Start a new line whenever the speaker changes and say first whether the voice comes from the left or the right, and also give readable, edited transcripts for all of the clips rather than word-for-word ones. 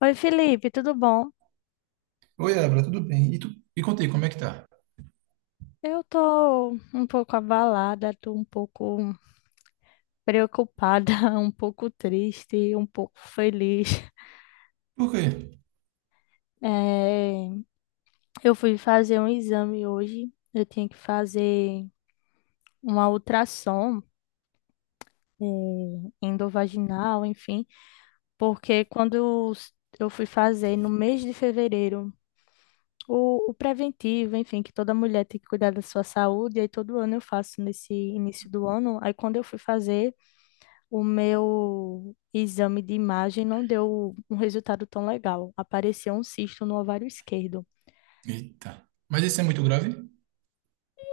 left: Oi, Felipe, tudo bom?
right: Oi, Abra, tudo bem? E tu? E contei, como é que tá?
left: Eu tô um pouco abalada, tô um pouco preocupada, um pouco triste, um pouco feliz.
right: Por quê?
left: Eh, eu fui fazer um exame hoje, eu tinha que fazer uma ultrassom, eh, endovaginal, enfim, porque eu fui fazer no mês de fevereiro, o preventivo, enfim, que toda mulher tem que cuidar da sua saúde, aí todo ano eu faço nesse início do ano, aí quando eu fui fazer. O meu exame de imagem não deu um resultado tão legal. Apareceu um cisto no ovário esquerdo.
right: Eita. Mas isso é muito grave?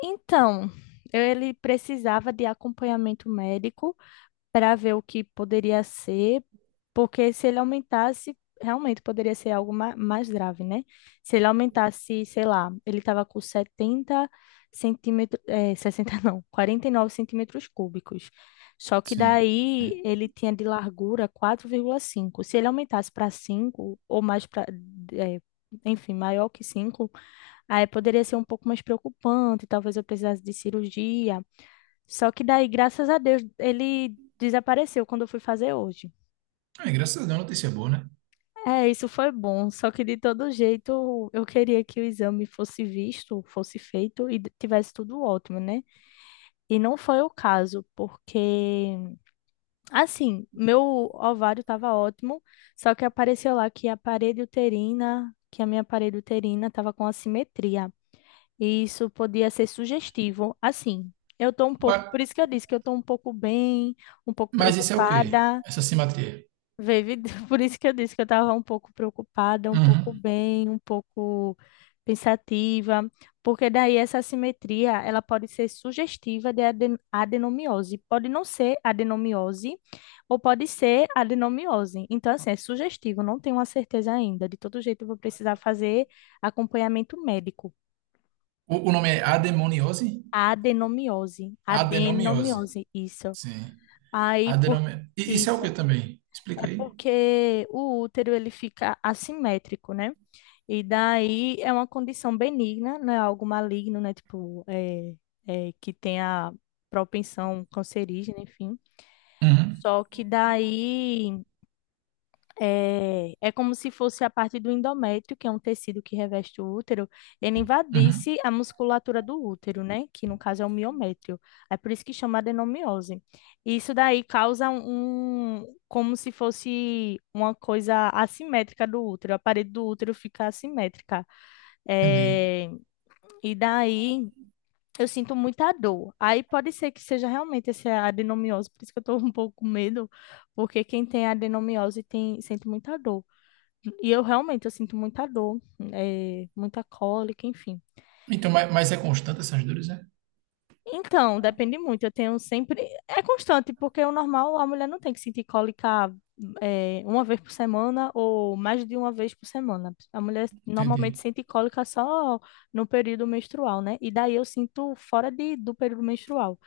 left: Então, ele precisava de acompanhamento médico, para ver o que poderia ser, porque se ele aumentasse, realmente poderia ser algo mais grave, né? Se ele aumentasse, sei lá, ele estava com 70 centímetros, é, 60 não, 49 centímetros cúbicos. Só que
right: Sim.
left: daí ele tinha de largura 4,5. Se ele aumentasse para 5 ou mais para, é, enfim, maior que 5, aí poderia ser um pouco mais preocupante, talvez eu precisasse de cirurgia. Só que daí, graças a Deus, ele desapareceu quando eu fui fazer hoje.
right: Ah, graças a Deus, notícia boa, né?
left: É, isso foi bom, só que de todo jeito eu queria que o exame fosse visto, fosse feito e tivesse tudo ótimo, né? E não foi o caso, porque assim, meu ovário estava ótimo, só que apareceu lá que a parede uterina, que a minha parede uterina estava com assimetria. E isso podia ser sugestivo. Assim, eu tô um
right: Mas,
left: pouco, por isso que eu disse que eu tô um pouco bem, um pouco
right: mas isso é o quê?
left: preocupada.
right: Essa simetria?
left: Veio, por isso que eu disse que eu estava um pouco preocupada, um pouco
right: Uhum.
left: bem, um pouco pensativa, porque daí essa assimetria, ela pode ser sugestiva de adenomiose, pode não ser adenomiose ou pode ser adenomiose. Então, assim, é sugestivo, não tenho uma certeza ainda. De todo jeito, eu vou precisar fazer acompanhamento médico.
right: O nome é adenomiose?
left: Adenomiose,
right: Adenomiose.
left: adenomiose, isso.
right: Sim.
left: Aí, por
right: Adenome... E isso é o
left: isso,
right: quê também? Explica
left: é
right: aí.
left: porque o útero, ele fica assimétrico, né? E daí é uma condição benigna, não é algo maligno, né? Tipo, que tem a propensão cancerígena, enfim.
right: Uhum.
left: Só que daí é como se fosse a parte do endométrio, que é um tecido que reveste o útero, ele
right: Uhum.
left: invadisse a musculatura do útero, né? Que no caso é o miométrio. É por isso que chama adenomiose. E isso daí causa um, como se fosse uma coisa assimétrica do útero, a parede do útero fica assimétrica.
right: Entendi.
left: É, e daí eu sinto muita dor. Aí pode ser que seja realmente essa adenomiose, por isso que eu tô um pouco com medo, porque quem tem adenomiose tem, sente muita dor. E eu realmente eu sinto muita dor, muita cólica, enfim.
right: Então, mas é constante essas dores, né?
left: Então, depende muito. Eu tenho sempre. É constante, porque o normal a mulher não tem que sentir cólica uma vez por semana ou mais de uma vez por semana. A mulher normalmente
right: Entendi.
left: sente cólica só no período menstrual, né? E daí eu sinto fora do período menstrual.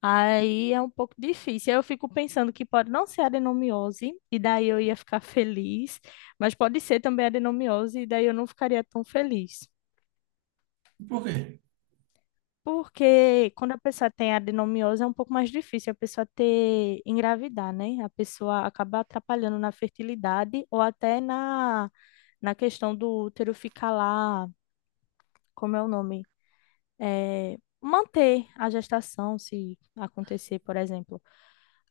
left: Aí é um pouco difícil. Aí eu fico pensando que pode não ser adenomiose, e daí eu ia ficar feliz, mas pode ser também adenomiose, e daí eu não ficaria tão feliz.
right: Por quê?
left: Porque quando a pessoa tem adenomiose é um pouco mais difícil a pessoa ter engravidar, né? A pessoa acaba atrapalhando na fertilidade ou até na, na questão do útero ficar lá, como é o nome? É, manter a gestação, se acontecer, por exemplo.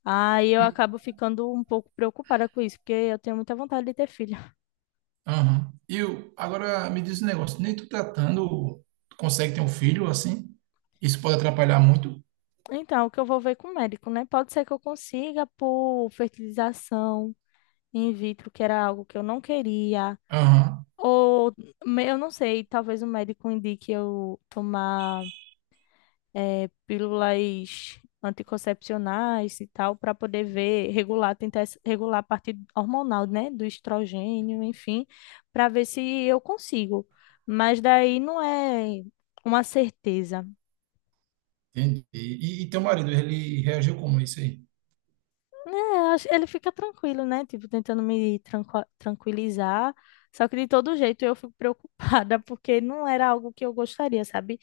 left: Aí eu acabo ficando um pouco preocupada com isso, porque eu tenho muita vontade de ter filho.
right: Aham. Agora me diz um negócio, nem tu tratando, tu consegue ter um filho assim? Isso pode atrapalhar muito?
left: Então, o que eu vou ver com o médico, né? Pode ser que eu consiga por fertilização in vitro, que era algo que eu não queria.
right: Aham,
left: Ou, eu não sei, talvez o médico indique eu tomar pílulas anticoncepcionais e tal, para poder ver, regular, regular a parte hormonal, né, do estrogênio, enfim, para ver se eu consigo. Mas daí não é uma certeza.
right: entendi. E teu marido, ele reagiu como a isso aí?
left: É, ele fica tranquilo, né, tipo, tentando me tranquilizar. Só que de todo jeito eu fico preocupada, porque não era algo que eu gostaria, sabe?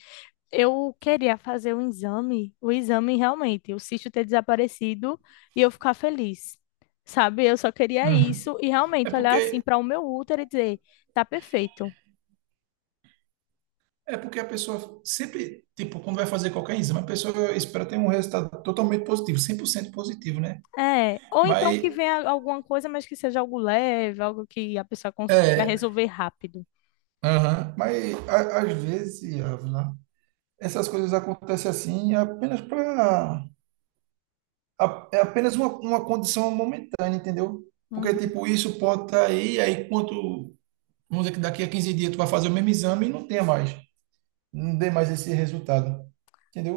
left: Eu queria fazer um exame, o exame realmente, o cisto ter desaparecido e eu ficar feliz. Sabe? Eu só queria
right: Uhum.
left: isso e
right: É
left: realmente olhar assim
right: porque
left: para o meu útero e dizer, tá perfeito.
right: é porque a pessoa sempre, tipo, quando vai fazer qualquer exame, a pessoa espera ter um resultado totalmente positivo, 100% positivo, né?
left: É, ou então
right: Mas
left: que venha alguma coisa, mas que seja algo leve, algo que a pessoa consiga
right: é,
left: resolver rápido.
right: aham, às vezes, Ávila, essas coisas acontecem assim apenas para é apenas uma condição momentânea, entendeu? Porque,
left: Uhum.
right: tipo, isso pode estar aí, aí quanto, vamos dizer que daqui a 15 dias tu vai fazer o mesmo exame e não tenha mais, não dê mais esse resultado,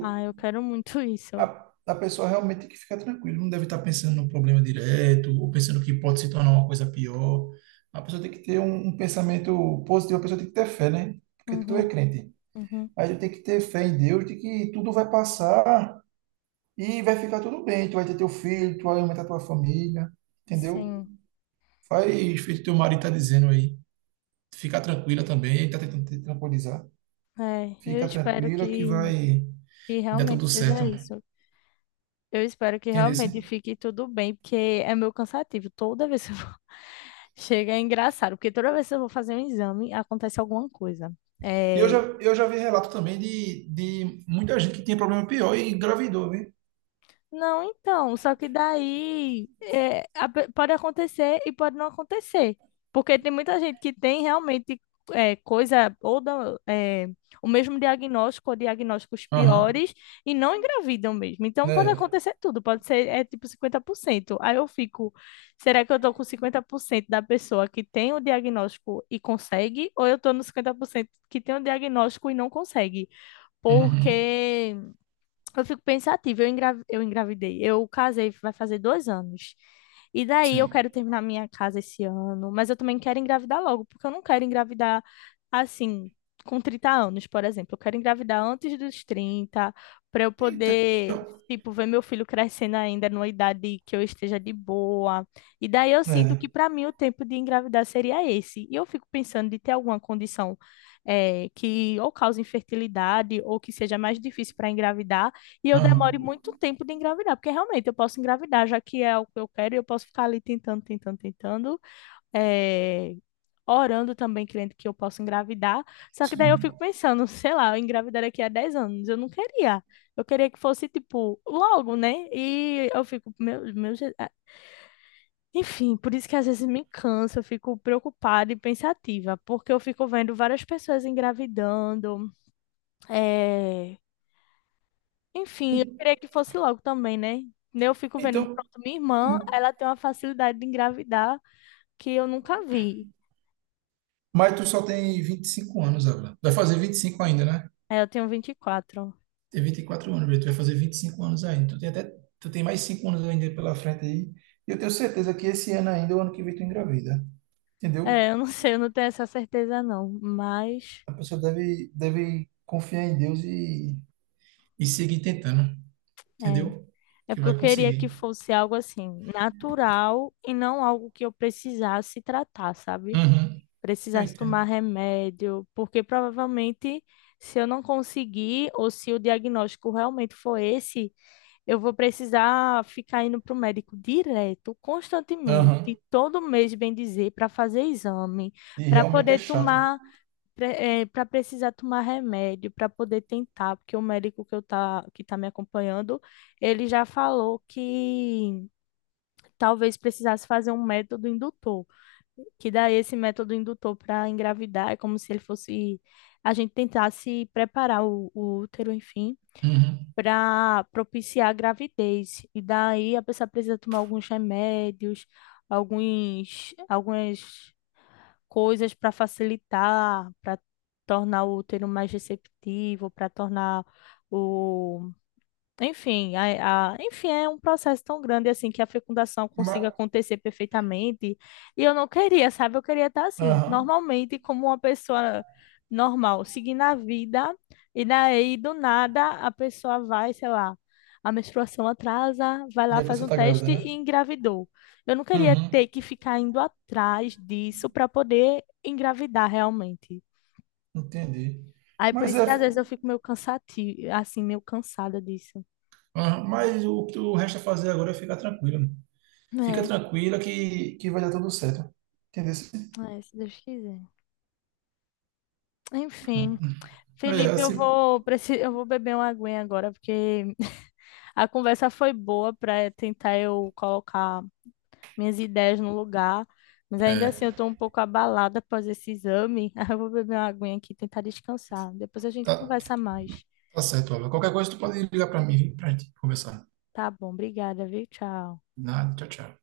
left: Ah, eu quero muito isso.
right: A pessoa realmente tem que ficar tranquila, não deve estar pensando no problema direto, ou pensando que pode se tornar uma coisa pior. A pessoa tem que ter um, um pensamento positivo, a pessoa tem que ter fé, né? Porque tu é
left: Uhum,
right: crente.
left: uhum.
right: Aí tem que ter fé em Deus, de que tudo vai passar, e vai ficar tudo bem. Tu vai ter teu filho, tu vai aumentar tua família, entendeu?
left: Sim.
right: Faz feito teu marido tá dizendo aí. Fica tranquila também, ele tá tentando te tranquilizar.
left: É, eu
right: Fica
left: espero
right: tranquila que vai
left: que
right: dar tudo
left: realmente
right: certo.
left: seja isso. Eu espero que
right: Entendeu?
left: realmente
right: Sim?
left: fique tudo bem, porque é meu cansativo. Toda vez que eu vou... Chega, é engraçado, porque toda vez que eu vou fazer um exame, acontece alguma coisa.
right: E eu já,
left: É,
right: eu já vi relato também de muita gente que tinha problema pior e engravidou, viu?
left: não, então, só que daí é, pode acontecer e pode não acontecer. Porque tem muita gente que tem realmente coisa, o mesmo diagnóstico, ou diagnósticos
right: Aham.
left: piores, e não engravidam mesmo. Então pode
right: Né.
left: acontecer tudo, pode ser é, tipo 50%. Aí eu fico, será que eu tô com 50% da pessoa que tem o diagnóstico e consegue, ou eu tô no 50% que tem o diagnóstico e não consegue?
right: Uhum.
left: Porque. Eu fico pensativa, eu, eu engravidei, eu casei, vai fazer 2 anos. E daí eu
right: Sim.
left: quero terminar minha casa esse ano, mas eu também quero engravidar logo, porque eu não quero engravidar assim, com 30 anos, por exemplo. Eu quero engravidar antes dos 30 para eu
right: Então,
left: poder, tipo, ver meu filho crescendo ainda numa idade que eu esteja de boa. E daí eu sinto que
right: é.
left: para mim o tempo de engravidar seria esse. E eu fico pensando de ter alguma condição que ou cause infertilidade ou que seja mais difícil para engravidar e eu
right: Aham.
left: demore muito tempo de engravidar, porque realmente eu posso engravidar, já que é o que eu quero, e eu posso ficar ali tentando, tentando, tentando, eh, orando também, crendo que eu posso engravidar. Só que daí eu
right: Sim.
left: fico pensando, sei lá, eu engravidar daqui a 10 anos, eu não queria. Eu queria que fosse, tipo, logo, né? E eu fico, ah, enfim, por isso que às vezes me cansa, eu fico preocupada e pensativa, porque eu fico vendo várias pessoas engravidando, eh, enfim, eu
right: E-
left: queria que fosse logo também, né? Né, eu fico vendo,
right: Então,
left: pronto, minha irmã, ela tem uma facilidade de engravidar que eu nunca vi.
right: mas tu só tem 25 anos agora. Vai fazer 25 ainda, né?
left: Aí eu tenho 24.
right: Tem 24 anos, velho. Tu vai fazer 25 anos ainda. Tu tem até, tu tem mais 5 anos ainda pela frente aí. E eu tenho certeza que esse ano ainda, o ano que vem, tu engravida. Entendeu?
left: É, eu não sei, eu não tenho essa certeza não, mas
right: A pessoa deve confiar em Deus e seguir tentando.
left: é,
right: Entendeu?
left: é
right: Que
left: porque eu
right: vai
left: queria que
right: conseguir.
left: fosse algo assim, natural e não algo que eu precisasse tratar, sabe?
right: Uhum. Eu
left: Precisasse tomar
right: entendo.
left: remédio, porque provavelmente se eu não conseguir ou se o diagnóstico realmente for esse, eu vou precisar ficar indo para o médico direto,
right: Aham.
left: constantemente, todo mês, bem dizer, para fazer exame,
right: E
left: para
right: realmente é
left: poder
right: chato.
left: tomar, para precisar tomar remédio, para poder tentar, porque o médico que que está me acompanhando, ele já falou que talvez precisasse fazer um método indutor, que daí esse método indutor para engravidar é como se ele fosse, a gente tentasse preparar o útero, enfim,
right: Uhum.
left: para propiciar a gravidez. E daí a pessoa precisa tomar alguns remédios, algumas coisas para facilitar, para tornar o útero mais receptivo, para tornar o enfim, enfim, é um processo tão grande assim que a fecundação consiga
right: Mas,
left: acontecer perfeitamente. E eu não queria, sabe? Eu queria estar assim,
right: aham.
left: normalmente, como uma pessoa normal, seguindo a vida, e daí do nada a pessoa vai, sei lá, a menstruação atrasa, vai lá,
right: E a
left: faz
right: pessoa
left: um
right: tá grávida,
left: teste e
right: né?
left: engravidou. Eu não queria
right: Uhum.
left: ter que ficar indo atrás disso para poder engravidar realmente.
right: Entendi.
left: Aí por
right: Mas
left: isso
right: é,
left: que às vezes eu fico meio cansativo, assim, meio cansada disso.
right: aham. Mas o que tu resta fazer agora é ficar tranquilo. Fica
left: É.
right: tranquila que vai dar tudo certo. Entendeu?
left: É, se Deus quiser. Enfim,
right: É,
left: Felipe, eu
right: assim,
left: vou, eu vou beber uma aguinha agora, porque a conversa foi boa para tentar eu colocar minhas ideias no lugar, mas ainda
right: é,
left: assim eu estou um pouco abalada após esse exame. Aí eu vou beber uma aguinha aqui e tentar descansar. Depois a gente
right: tá,
left: conversa mais.
right: tá certo, Álvaro. Qualquer coisa tu pode ligar pra mim, pra gente conversar.
left: Tá bom, obrigada, viu? Tchau.
right: Nada, tchau, tchau.